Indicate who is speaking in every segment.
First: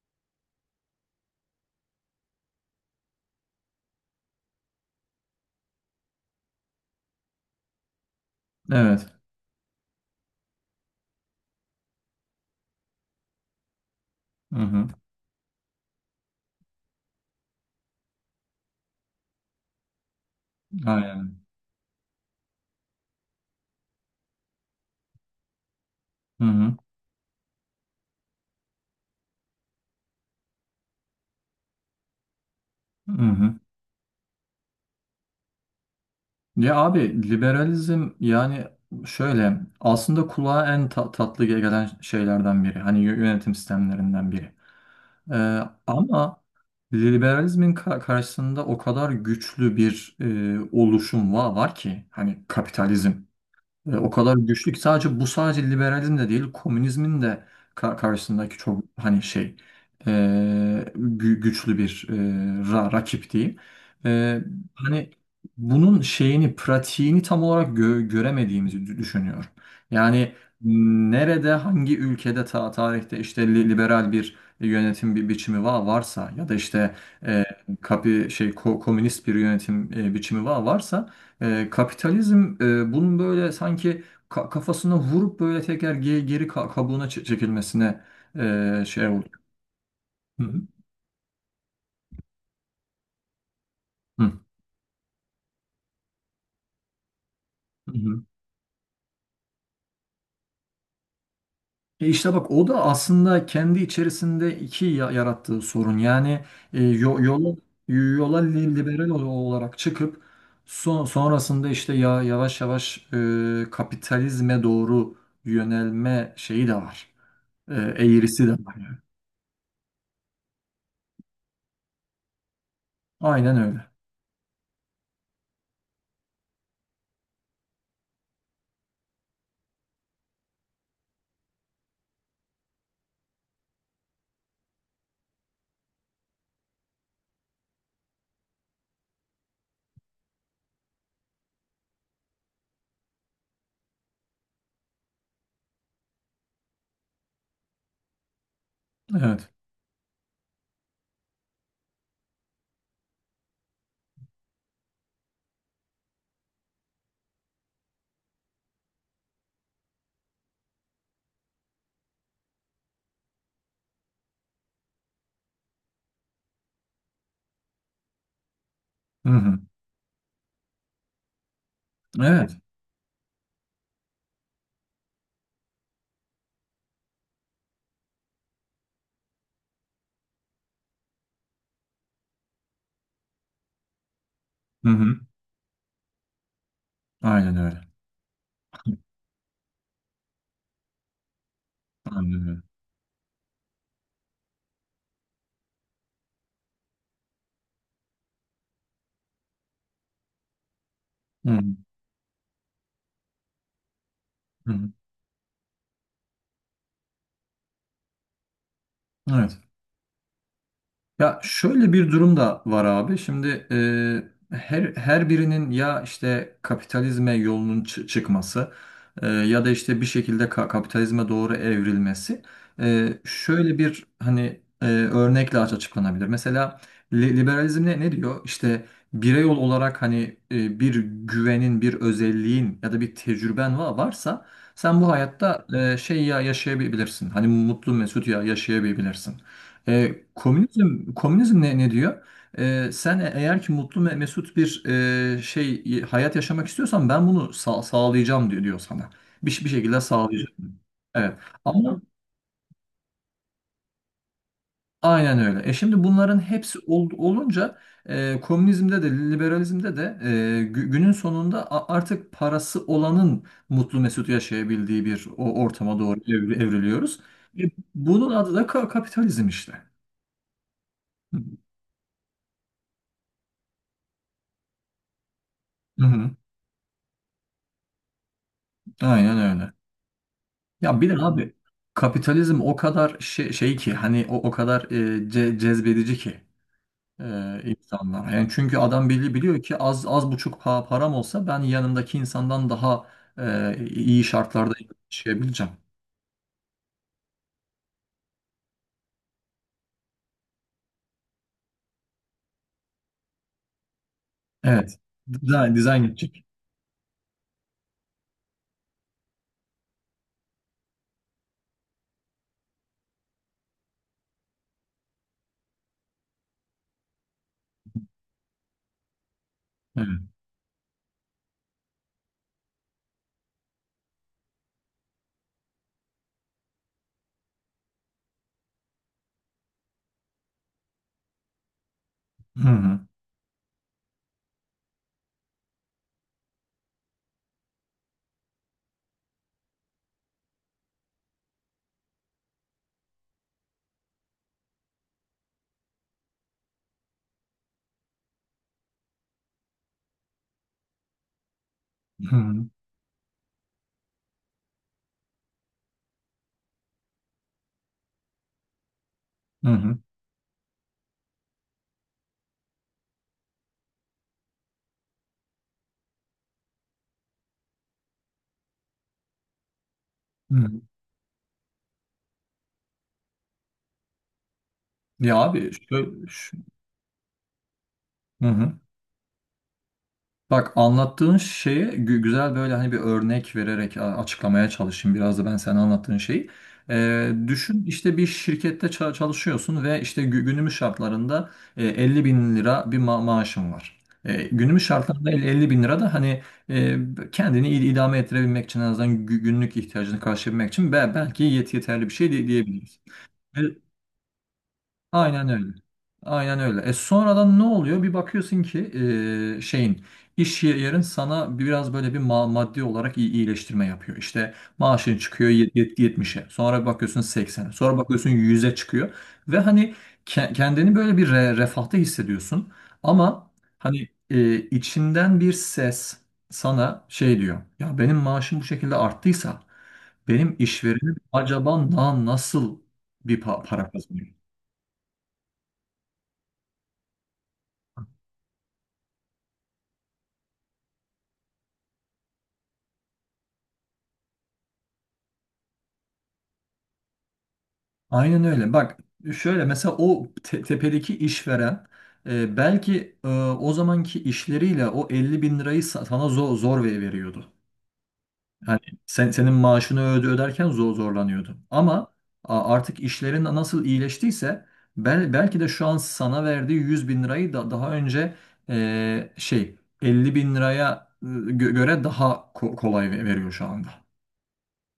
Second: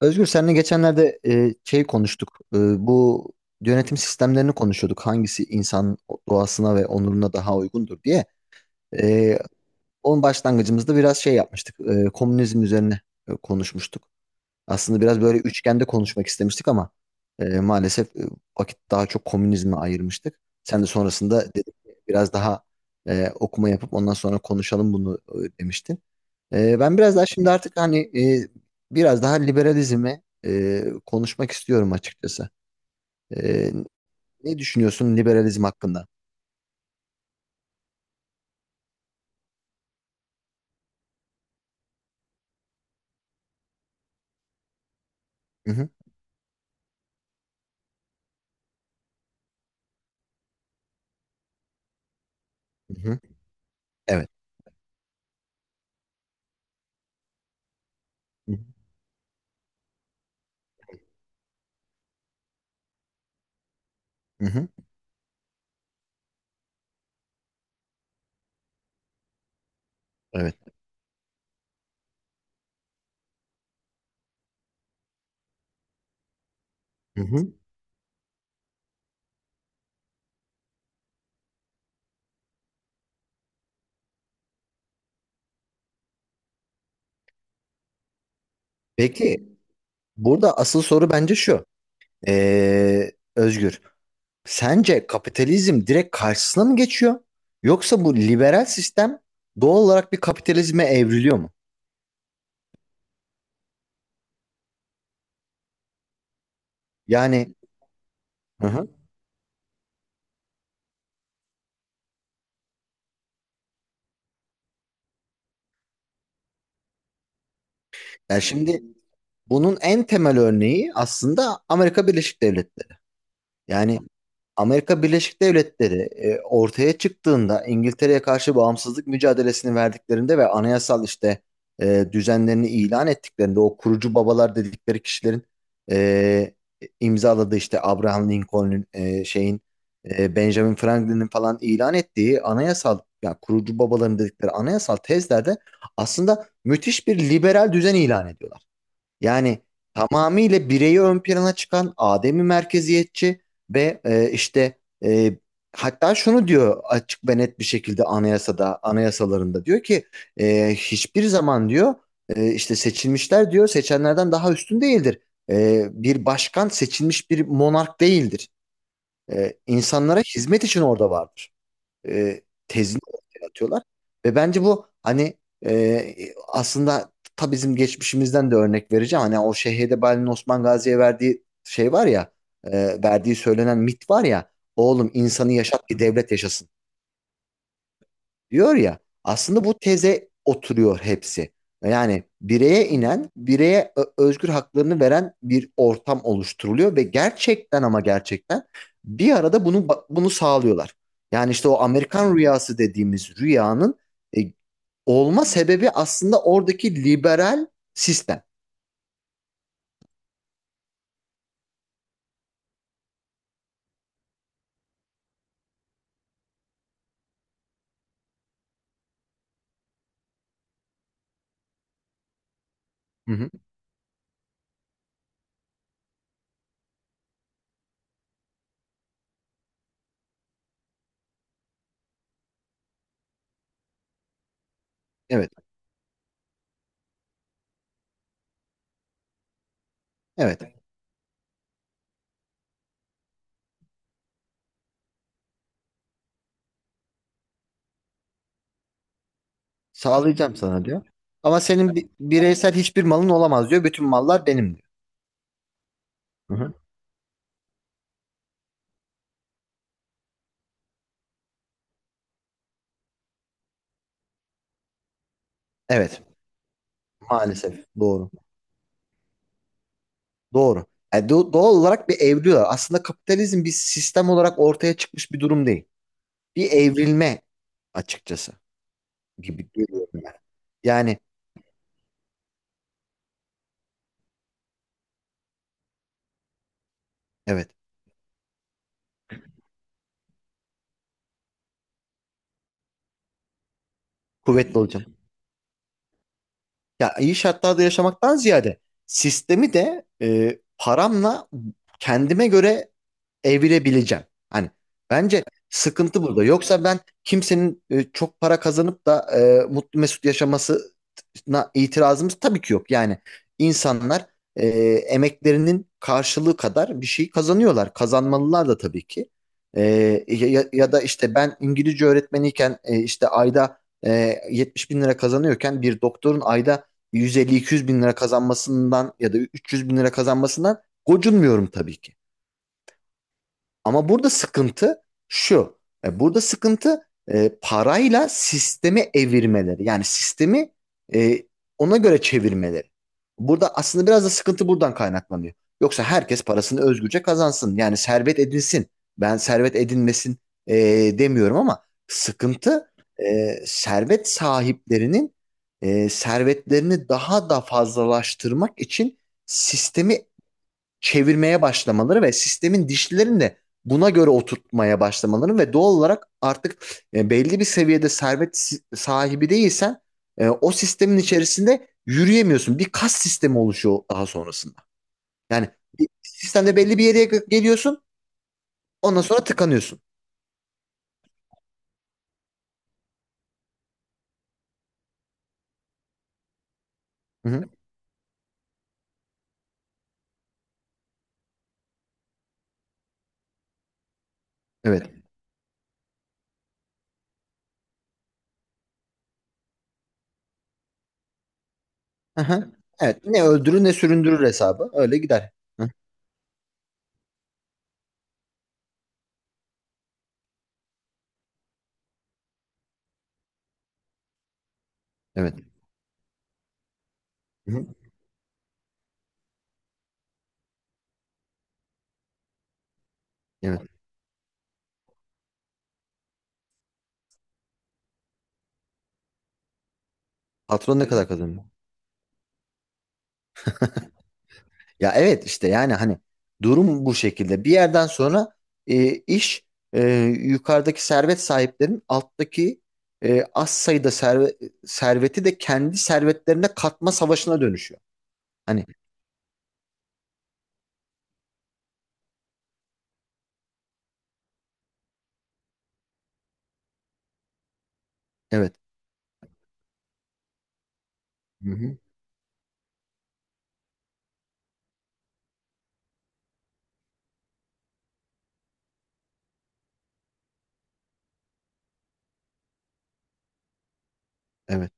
Speaker 1: Özgür seninle geçenlerde konuştuk. Bu yönetim sistemlerini konuşuyorduk. Hangisi insan doğasına ve onuruna daha uygundur diye.
Speaker 2: Evet.
Speaker 1: E, Onun başlangıcımızda biraz şey yapmıştık. Komünizm üzerine konuşmuştuk.
Speaker 2: Hı hı.
Speaker 1: Aslında biraz böyle üçgende konuşmak istemiştik ama maalesef vakit daha çok komünizme ayırmıştık. Sen de
Speaker 2: Aynen.
Speaker 1: sonrasında dedik ki biraz daha okuma yapıp ondan sonra konuşalım bunu demiştin.
Speaker 2: Hı hı.
Speaker 1: Ben biraz daha şimdi artık hani biraz daha liberalizmi konuşmak istiyorum açıkçası.
Speaker 2: Hı hı.
Speaker 1: Ee, Ne düşünüyorsun liberalizm hakkında?
Speaker 2: Ya abi, liberalizm yani şöyle aslında kulağa en tatlı gelen şeylerden biri. Hani yönetim sistemlerinden biri. Ee,
Speaker 1: Hı hı,
Speaker 2: Ama liberalizmin karşısında o kadar güçlü bir oluşum var ki hani
Speaker 1: hı
Speaker 2: kapitalizm.
Speaker 1: hı,
Speaker 2: O
Speaker 1: evet.
Speaker 2: kadar güçlü ki sadece bu sadece liberalizm de değil, komünizmin de karşısındaki
Speaker 1: Hı
Speaker 2: çok hani şey, e, güçlü bir rakip diyeyim. E,
Speaker 1: hı, hı hı,
Speaker 2: Hani bunun şeyini, pratiğini tam olarak göremediğimizi düşünüyorum. Yani
Speaker 1: evet.
Speaker 2: nerede, hangi ülkede tarihte işte liberal bir yönetim biçimi varsa, ya da işte
Speaker 1: Hı
Speaker 2: e,
Speaker 1: hı.
Speaker 2: kapi şey komünist bir yönetim biçimi varsa, kapitalizm bunun böyle sanki kafasına vurup böyle tekrar geri kabuğuna çekilmesine şey oldu.
Speaker 1: Peki,
Speaker 2: Hı
Speaker 1: burada
Speaker 2: hı.
Speaker 1: asıl soru bence şu. Ee, Özgür,
Speaker 2: Hı.
Speaker 1: sence kapitalizm direkt karşısına mı geçiyor?
Speaker 2: Hı
Speaker 1: Yoksa bu
Speaker 2: hı.
Speaker 1: liberal sistem doğal olarak bir kapitalizme evriliyor mu?
Speaker 2: İşte bak, o da aslında kendi içerisinde iki yarattığı sorun. Yani e, yo-
Speaker 1: Yani,
Speaker 2: yola, yola
Speaker 1: hı hı.
Speaker 2: liberal olarak çıkıp sonrasında işte ya yavaş yavaş kapitalizme doğru yönelme şeyi de var.
Speaker 1: Yani
Speaker 2: Eğrisi de var,
Speaker 1: şimdi
Speaker 2: yani.
Speaker 1: bunun en temel örneği aslında Amerika Birleşik Devletleri.
Speaker 2: Aynen öyle.
Speaker 1: Yani Amerika Birleşik Devletleri ortaya çıktığında İngiltere'ye karşı bağımsızlık mücadelesini verdiklerinde ve anayasal işte düzenlerini ilan ettiklerinde o kurucu babalar dedikleri kişilerin e, imzaladığı işte Abraham Lincoln'un şeyin Benjamin Franklin'in falan ilan ettiği anayasal yani kurucu babaların dedikleri anayasal tezlerde aslında müthiş bir liberal düzen ilan ediyorlar.
Speaker 2: Evet.
Speaker 1: Yani tamamıyla bireyi ön plana çıkan Adem'i merkeziyetçi ve e, hatta şunu diyor açık ve net bir şekilde anayasada, anayasalarında diyor ki hiçbir zaman diyor işte seçilmişler diyor seçenlerden daha üstün değildir. Bir başkan seçilmiş bir monark değildir.
Speaker 2: Hı hı.
Speaker 1: İnsanlara hizmet için orada vardır e,
Speaker 2: Evet.
Speaker 1: tezini ortaya atıyorlar. Ve bence bu hani aslında ta bizim geçmişimizden de örnek vereceğim. Hani o Şeyh'de Osman Gazi'ye verdiği şey var ya, verdiği söylenen mit var ya,
Speaker 2: Hı
Speaker 1: oğlum
Speaker 2: hı.
Speaker 1: insanı yaşat ki devlet yaşasın
Speaker 2: Aynen öyle.
Speaker 1: diyor ya, aslında bu teze oturuyor hepsi. Yani
Speaker 2: Aynen öyle.
Speaker 1: bireye inen, bireye özgür haklarını veren bir ortam oluşturuluyor ve gerçekten ama gerçekten bir arada bunu sağlıyorlar.
Speaker 2: Hı
Speaker 1: Yani
Speaker 2: hı.
Speaker 1: işte o Amerikan rüyası dediğimiz rüyanın e,
Speaker 2: Hı hı.
Speaker 1: olma sebebi aslında oradaki liberal sistem.
Speaker 2: Evet. Ya şöyle bir durum da var abi. Şimdi her birinin ya işte kapitalizme yolunun çıkması, ya da işte bir şekilde kapitalizme doğru evrilmesi
Speaker 1: Hı hı.
Speaker 2: şöyle bir hani örnekle açıklanabilir. Mesela liberalizm ne diyor? İşte birey olarak hani bir güvenin, bir özelliğin ya da bir tecrüben varsa sen bu
Speaker 1: Evet,
Speaker 2: hayatta yaşayabilirsin. Hani mutlu mesut yaşayabilirsin. E,
Speaker 1: evet.
Speaker 2: komünizm komünizm ne diyor? Sen eğer ki mutlu ve mesut bir hayat yaşamak istiyorsan, ben bunu sağlayacağım diyor sana. Bir şekilde
Speaker 1: Sağlayacağım
Speaker 2: sağlayacağım.
Speaker 1: sana diyor.
Speaker 2: Evet.
Speaker 1: Ama senin
Speaker 2: Ama
Speaker 1: bireysel hiçbir malın olamaz diyor. Bütün mallar benim diyor.
Speaker 2: aynen öyle. Şimdi bunların
Speaker 1: Hı hı.
Speaker 2: hepsi olunca komünizmde de, liberalizmde de, günün sonunda artık parası olanın mutlu mesut yaşayabildiği bir o ortama doğru
Speaker 1: Evet,
Speaker 2: evriliyoruz. E,
Speaker 1: maalesef
Speaker 2: Bunun
Speaker 1: doğru.
Speaker 2: adı da kapitalizm işte.
Speaker 1: Doğru. Yani doğal olarak bir evriliyor. Aslında kapitalizm bir sistem olarak ortaya çıkmış bir durum değil.
Speaker 2: Hı hı.
Speaker 1: Bir evrilme açıkçası
Speaker 2: Aynen
Speaker 1: gibi
Speaker 2: öyle.
Speaker 1: görüyorum ben.
Speaker 2: Ya bir
Speaker 1: Yani
Speaker 2: de abi, kapitalizm o kadar şey ki, hani o kadar cezbedici ki e,
Speaker 1: evet,
Speaker 2: insanlar. Yani çünkü adam biliyor ki az buçuk param olsa, ben yanımdaki insandan daha iyi şartlarda
Speaker 1: kuvvetli olacağım.
Speaker 2: yaşayabileceğim.
Speaker 1: Ya iyi şartlarda yaşamaktan ziyade sistemi de paramla kendime göre evirebileceğim. Hani
Speaker 2: Evet.
Speaker 1: bence
Speaker 2: Dizayn
Speaker 1: sıkıntı burada.
Speaker 2: gidecek.
Speaker 1: Yoksa ben kimsenin çok para kazanıp da mutlu mesut yaşaması itirazımız tabii ki yok. Yani insanlar e, emeklerinin karşılığı kadar bir şey kazanıyorlar. Kazanmalılar da tabii ki. E,
Speaker 2: Evet.
Speaker 1: Ya, ya da işte ben İngilizce öğretmeniyken işte ayda 70 bin lira kazanıyorken bir doktorun ayda 150-200 bin lira kazanmasından ya da 300 bin lira kazanmasından gocunmuyorum tabii ki.
Speaker 2: Hı hı.
Speaker 1: Ama burada sıkıntı şu. Burada sıkıntı parayla sistemi evirmeleri. Yani sistemi e, ona göre çevirmeleri. Burada aslında biraz da sıkıntı buradan kaynaklanıyor. Yoksa herkes parasını özgürce kazansın. Yani servet edinsin. Ben servet edinmesin e, demiyorum ama
Speaker 2: Hı hı.
Speaker 1: sıkıntı servet sahiplerinin servetlerini daha da fazlalaştırmak için
Speaker 2: Hı hı.
Speaker 1: sistemi çevirmeye başlamaları ve sistemin dişlilerini de buna göre oturtmaya başlamaları ve doğal olarak artık belli bir seviyede servet sahibi değilsen
Speaker 2: Hı
Speaker 1: o
Speaker 2: hı.
Speaker 1: sistemin içerisinde yürüyemiyorsun. Bir kas sistemi oluşuyor daha sonrasında.
Speaker 2: Ya
Speaker 1: Yani
Speaker 2: abi
Speaker 1: bir
Speaker 2: şöyle,
Speaker 1: sistemde belli bir yere geliyorsun,
Speaker 2: hı hı.
Speaker 1: ondan sonra tıkanıyorsun.
Speaker 2: Bak, anlattığın şeye güzel böyle hani bir örnek vererek açıklamaya çalışayım biraz da ben sana, anlattığın şeyi.
Speaker 1: Hı hı,
Speaker 2: Düşün, işte bir şirkette çalışıyorsun ve işte günümüz şartlarında 50 bin lira bir maaşın var. Günümüz
Speaker 1: evet.
Speaker 2: şartlarında 50 bin lira da hani e, kendini idame ettirebilmek için, en azından günlük ihtiyacını karşılayabilmek için, belki yeterli bir şey
Speaker 1: Hı hı.
Speaker 2: diyebiliriz.
Speaker 1: Evet. Ne öldürür ne süründürür hesabı. Öyle
Speaker 2: Aynen
Speaker 1: gider.
Speaker 2: öyle.
Speaker 1: Hı,
Speaker 2: Aynen öyle. Sonradan ne oluyor? Bir bakıyorsun ki e, şeyin iş yerin sana biraz böyle bir maddi olarak iyileştirme yapıyor. İşte maaşın çıkıyor
Speaker 1: evet.
Speaker 2: 70'e. Sonra bir bakıyorsun 80'e.
Speaker 1: Hı hı,
Speaker 2: Sonra bakıyorsun 100'e çıkıyor. Ve hani kendini böyle bir refahta hissediyorsun. Ama
Speaker 1: evet.
Speaker 2: hani içinden bir ses sana şey diyor: ya benim maaşım bu şekilde arttıysa, benim
Speaker 1: Patron ne
Speaker 2: işverenim
Speaker 1: kadar kazanıyor?
Speaker 2: acaba nasıl bir para kazanıyor?
Speaker 1: Ya evet işte yani hani durum bu şekilde. Bir yerden sonra e, iş e, yukarıdaki servet sahiplerinin alttaki e, az sayıda serve- serveti de kendi servetlerine katma savaşına dönüşüyor.
Speaker 2: Aynen öyle.
Speaker 1: Hani
Speaker 2: Bak şöyle, mesela o tepedeki işveren belki o zamanki işleriyle o 50.000 lirayı sana zor veriyordu.
Speaker 1: evet.
Speaker 2: Yani senin maaşını öderken zorlanıyordu.
Speaker 1: Hı-hı.
Speaker 2: Ama artık işlerin nasıl iyileştiyse, belki de şu an sana verdiği 100.000 lirayı da daha önce e, şey 50.000 liraya göre daha kolay veriyor şu anda.
Speaker 1: Evet.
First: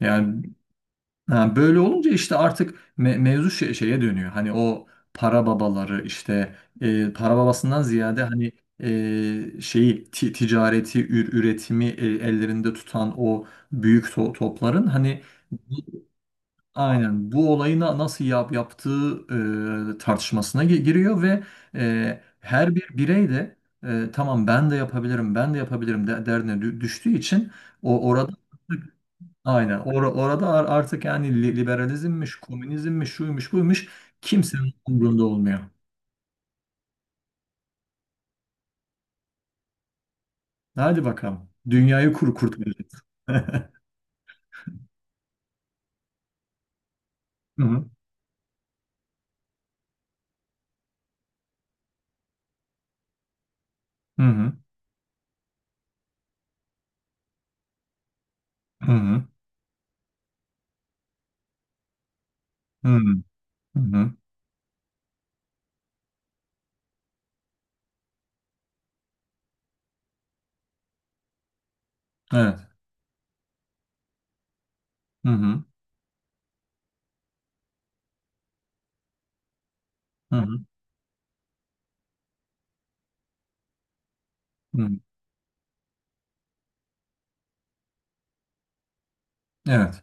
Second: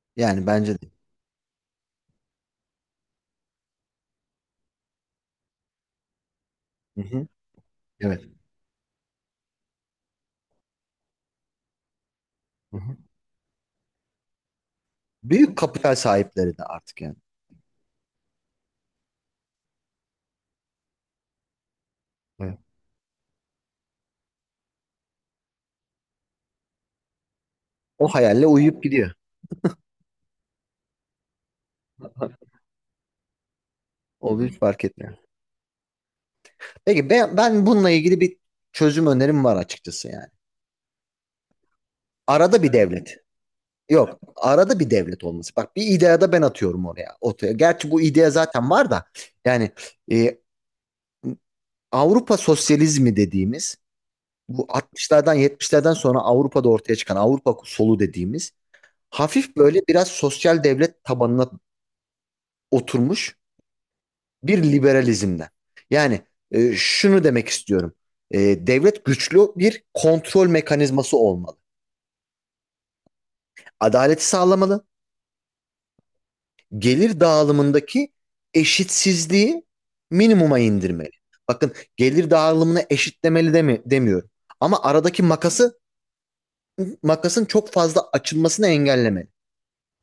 Speaker 2: Yani
Speaker 1: Yani bence de.
Speaker 2: ha, böyle olunca işte artık mevzu şeye dönüyor. Hani o para babaları işte
Speaker 1: Hı-hı.
Speaker 2: para babasından ziyade
Speaker 1: Evet.
Speaker 2: hani ticareti, üretimi ellerinde
Speaker 1: Hı-hı.
Speaker 2: tutan o büyük topların hani
Speaker 1: Büyük kapital
Speaker 2: bu-
Speaker 1: sahipleri de artık yani.
Speaker 2: aynen bu olayı nasıl yaptığı tartışmasına giriyor ve
Speaker 1: Evet.
Speaker 2: her bir birey de tamam, ben de yapabilirim, ben de yapabilirim, de derdine düştüğü için o
Speaker 1: O
Speaker 2: orada.
Speaker 1: hayalle uyuyup gidiyor.
Speaker 2: Aynen. Orada artık yani li- liberalizmmiş, komünizmmiş, şuymuş, buymuş,
Speaker 1: O bir
Speaker 2: kimsenin
Speaker 1: fark etmiyor.
Speaker 2: umurunda olmuyor.
Speaker 1: Peki ben, ben bununla ilgili bir çözüm önerim var açıkçası yani.
Speaker 2: Hadi bakalım, dünyayı
Speaker 1: Arada bir
Speaker 2: kurtaracağız.
Speaker 1: devlet. Yok. Arada bir devlet olması. Bak bir idea da ben atıyorum oraya. Ortaya.
Speaker 2: Hı hı.
Speaker 1: Gerçi bu idea zaten var da yani e, Avrupa sosyalizmi dediğimiz
Speaker 2: Hı hı.
Speaker 1: bu 60'lardan 70'lerden sonra Avrupa'da ortaya çıkan Avrupa solu dediğimiz
Speaker 2: Hı hı.
Speaker 1: hafif böyle biraz sosyal devlet tabanına
Speaker 2: Hı hı.
Speaker 1: oturmuş
Speaker 2: Hı hı.
Speaker 1: bir liberalizmden. Yani şunu demek istiyorum. Devlet güçlü bir kontrol mekanizması olmalı.
Speaker 2: Evet.
Speaker 1: Adaleti sağlamalı,
Speaker 2: Hı hı.
Speaker 1: gelir dağılımındaki eşitsizliği
Speaker 2: Hı hı.
Speaker 1: minimuma indirmeli. Bakın, gelir dağılımını eşitlemeli demi demiyorum.
Speaker 2: Hı
Speaker 1: Ama
Speaker 2: hı.
Speaker 1: aradaki makasın çok fazla açılmasını engellemeli.
Speaker 2: Evet.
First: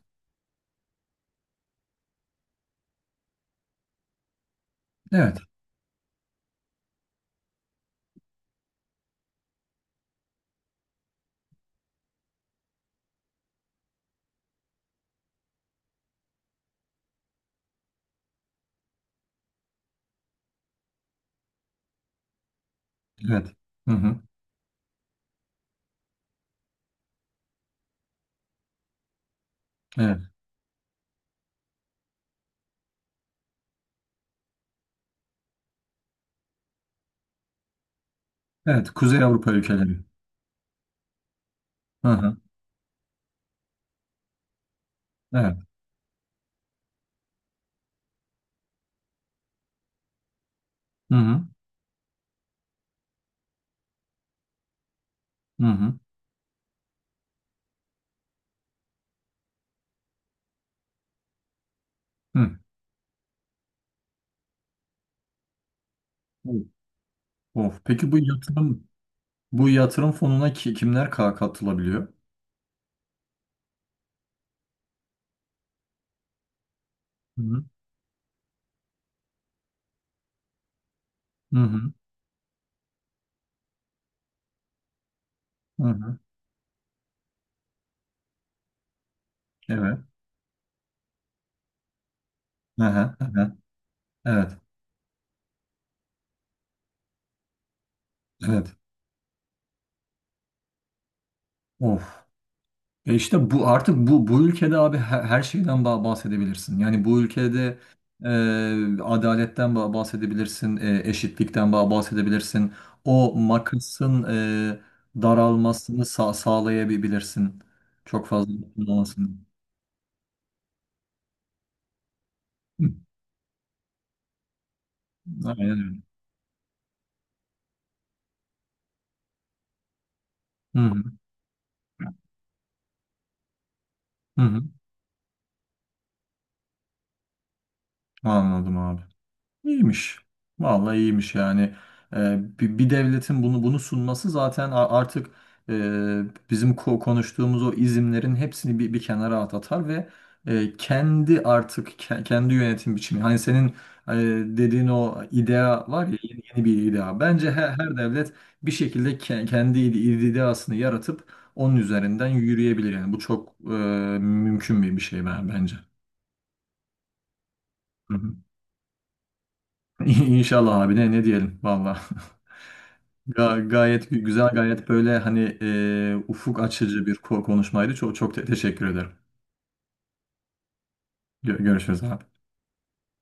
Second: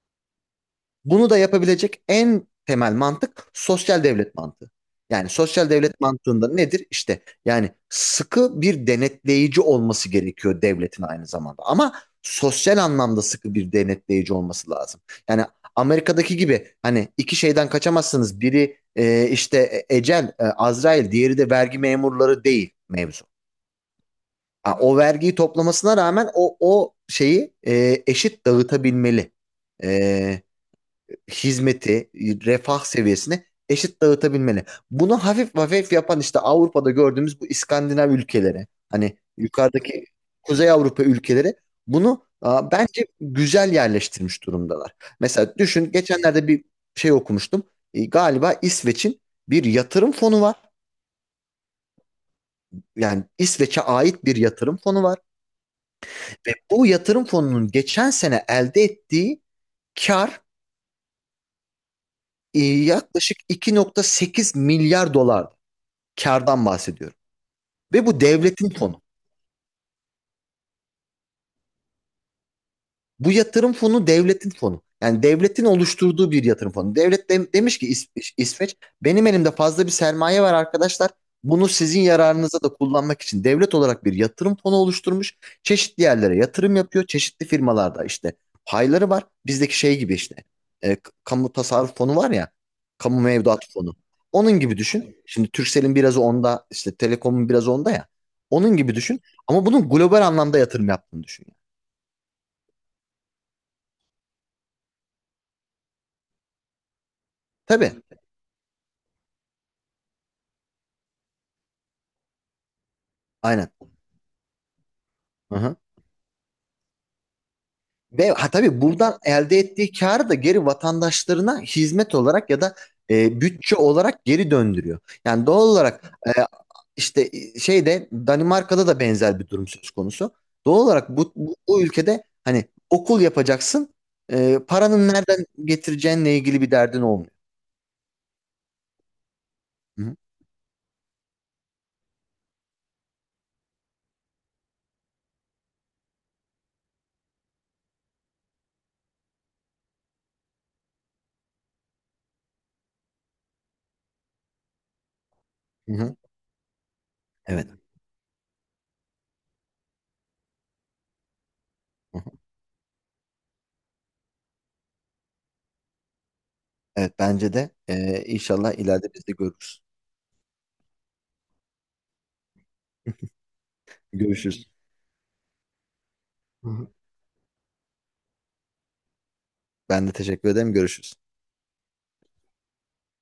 Speaker 1: Bunu da yapabilecek en temel mantık sosyal devlet mantığı. Yani
Speaker 2: Evet.
Speaker 1: sosyal devlet mantığında nedir? İşte yani sıkı bir denetleyici olması gerekiyor devletin aynı zamanda. Ama sosyal anlamda sıkı bir denetleyici olması lazım. Yani Amerika'daki gibi hani iki şeyden kaçamazsınız. Biri ecel, Azrail, diğeri de vergi memurları değil mevzu.
Speaker 2: Evet. Hı hı.
Speaker 1: Ha, o vergiyi toplamasına rağmen o şeyi eşit dağıtabilmeli.
Speaker 2: Evet.
Speaker 1: E, Hizmeti, refah seviyesini eşit dağıtabilmeli. Bunu hafif hafif yapan işte Avrupa'da gördüğümüz bu İskandinav ülkeleri,
Speaker 2: Evet.
Speaker 1: hani
Speaker 2: Kuzey Avrupa ülkeleri.
Speaker 1: yukarıdaki Kuzey Avrupa ülkeleri
Speaker 2: Hı
Speaker 1: bunu
Speaker 2: hı.
Speaker 1: a, bence güzel yerleştirmiş durumdalar. Mesela
Speaker 2: Evet.
Speaker 1: düşün, geçenlerde bir şey okumuştum. Galiba İsveç'in bir yatırım fonu var.
Speaker 2: Hı hı.
Speaker 1: Yani İsveç'e ait bir yatırım fonu var
Speaker 2: Hı hı.
Speaker 1: ve bu yatırım fonunun geçen sene elde ettiği kar
Speaker 2: Hı.
Speaker 1: yaklaşık 2.8 milyar dolar. Kardan bahsediyorum.
Speaker 2: Of.
Speaker 1: Ve
Speaker 2: Peki bu
Speaker 1: bu devletin fonu.
Speaker 2: yatırım fonuna kimler katılabiliyor?
Speaker 1: Bu yatırım fonu devletin fonu. Yani devletin oluşturduğu bir yatırım fonu. Devlet
Speaker 2: Hı hı.
Speaker 1: demiş ki, İsveç benim elimde fazla bir sermaye var arkadaşlar.
Speaker 2: Hı
Speaker 1: Bunu
Speaker 2: hı.
Speaker 1: sizin yararınıza da kullanmak için devlet olarak bir yatırım fonu oluşturmuş.
Speaker 2: Hı
Speaker 1: Çeşitli
Speaker 2: hı.
Speaker 1: yerlere yatırım yapıyor. Çeşitli firmalarda işte payları var. Bizdeki
Speaker 2: Evet.
Speaker 1: şey gibi işte kamu tasarruf fonu var ya.
Speaker 2: Hı hı.
Speaker 1: Kamu
Speaker 2: Hı hı.
Speaker 1: mevduat fonu.
Speaker 2: Evet,
Speaker 1: Onun gibi düşün. Şimdi Turkcell'in biraz onda, işte Telekom'un biraz onda ya.
Speaker 2: evet.
Speaker 1: Onun gibi düşün. Ama bunun global anlamda yatırım yaptığını düşün. Yani."
Speaker 2: Of. İşte bu artık, bu ülkede abi, her şeyden bahsedebilirsin. Yani bu ülkede
Speaker 1: Tabii.
Speaker 2: adaletten bahsedebilirsin, eşitlikten bahsedebilirsin. O
Speaker 1: Aynen.
Speaker 2: makasın
Speaker 1: Aha.
Speaker 2: daralmasını sağlayabilirsin. Çok
Speaker 1: Ve ha,
Speaker 2: fazla
Speaker 1: tabii buradan
Speaker 2: kullanılmasın.
Speaker 1: elde ettiği karı da geri vatandaşlarına hizmet olarak ya da
Speaker 2: Hı,
Speaker 1: bütçe olarak geri döndürüyor. Yani doğal
Speaker 2: aynen öyle.
Speaker 1: olarak işte şeyde Danimarka'da da benzer bir durum söz konusu.
Speaker 2: Hı
Speaker 1: Doğal
Speaker 2: hı,
Speaker 1: olarak bu ülkede hani okul yapacaksın,
Speaker 2: hı hı.
Speaker 1: paranın nereden getireceğinle ilgili bir derdin olmuyor.
Speaker 2: Anladım abi.
Speaker 1: Hı hı.
Speaker 2: İyiymiş. Vallahi iyiymiş, yani. Bir devletin bunu sunması zaten artık e, bizim konuştuğumuz o izimlerin hepsini bir kenara atar ve kendi artık kendi yönetim biçimi. Hani senin e, dediğin o idea
Speaker 1: Hı
Speaker 2: var
Speaker 1: hı.
Speaker 2: ya, yeni bir idea. Bence
Speaker 1: Evet.
Speaker 2: her devlet bir şekilde kendi ideasını yaratıp onun
Speaker 1: Hı
Speaker 2: üzerinden
Speaker 1: hı.
Speaker 2: yürüyebilir. Yani bu çok mümkün bir şey ben, bence.
Speaker 1: Evet, bence de inşallah ileride biz de görürüz.
Speaker 2: İnşallah abi, ne diyelim valla. Gayet güzel,
Speaker 1: Görüşürüz.
Speaker 2: gayet böyle hani ufuk
Speaker 1: Hı hı.
Speaker 2: açıcı bir konuşmaydı. Çok çok teşekkür ederim.
Speaker 1: Ben de teşekkür ederim. Görüşürüz.
Speaker 2: Görüşürüz abi.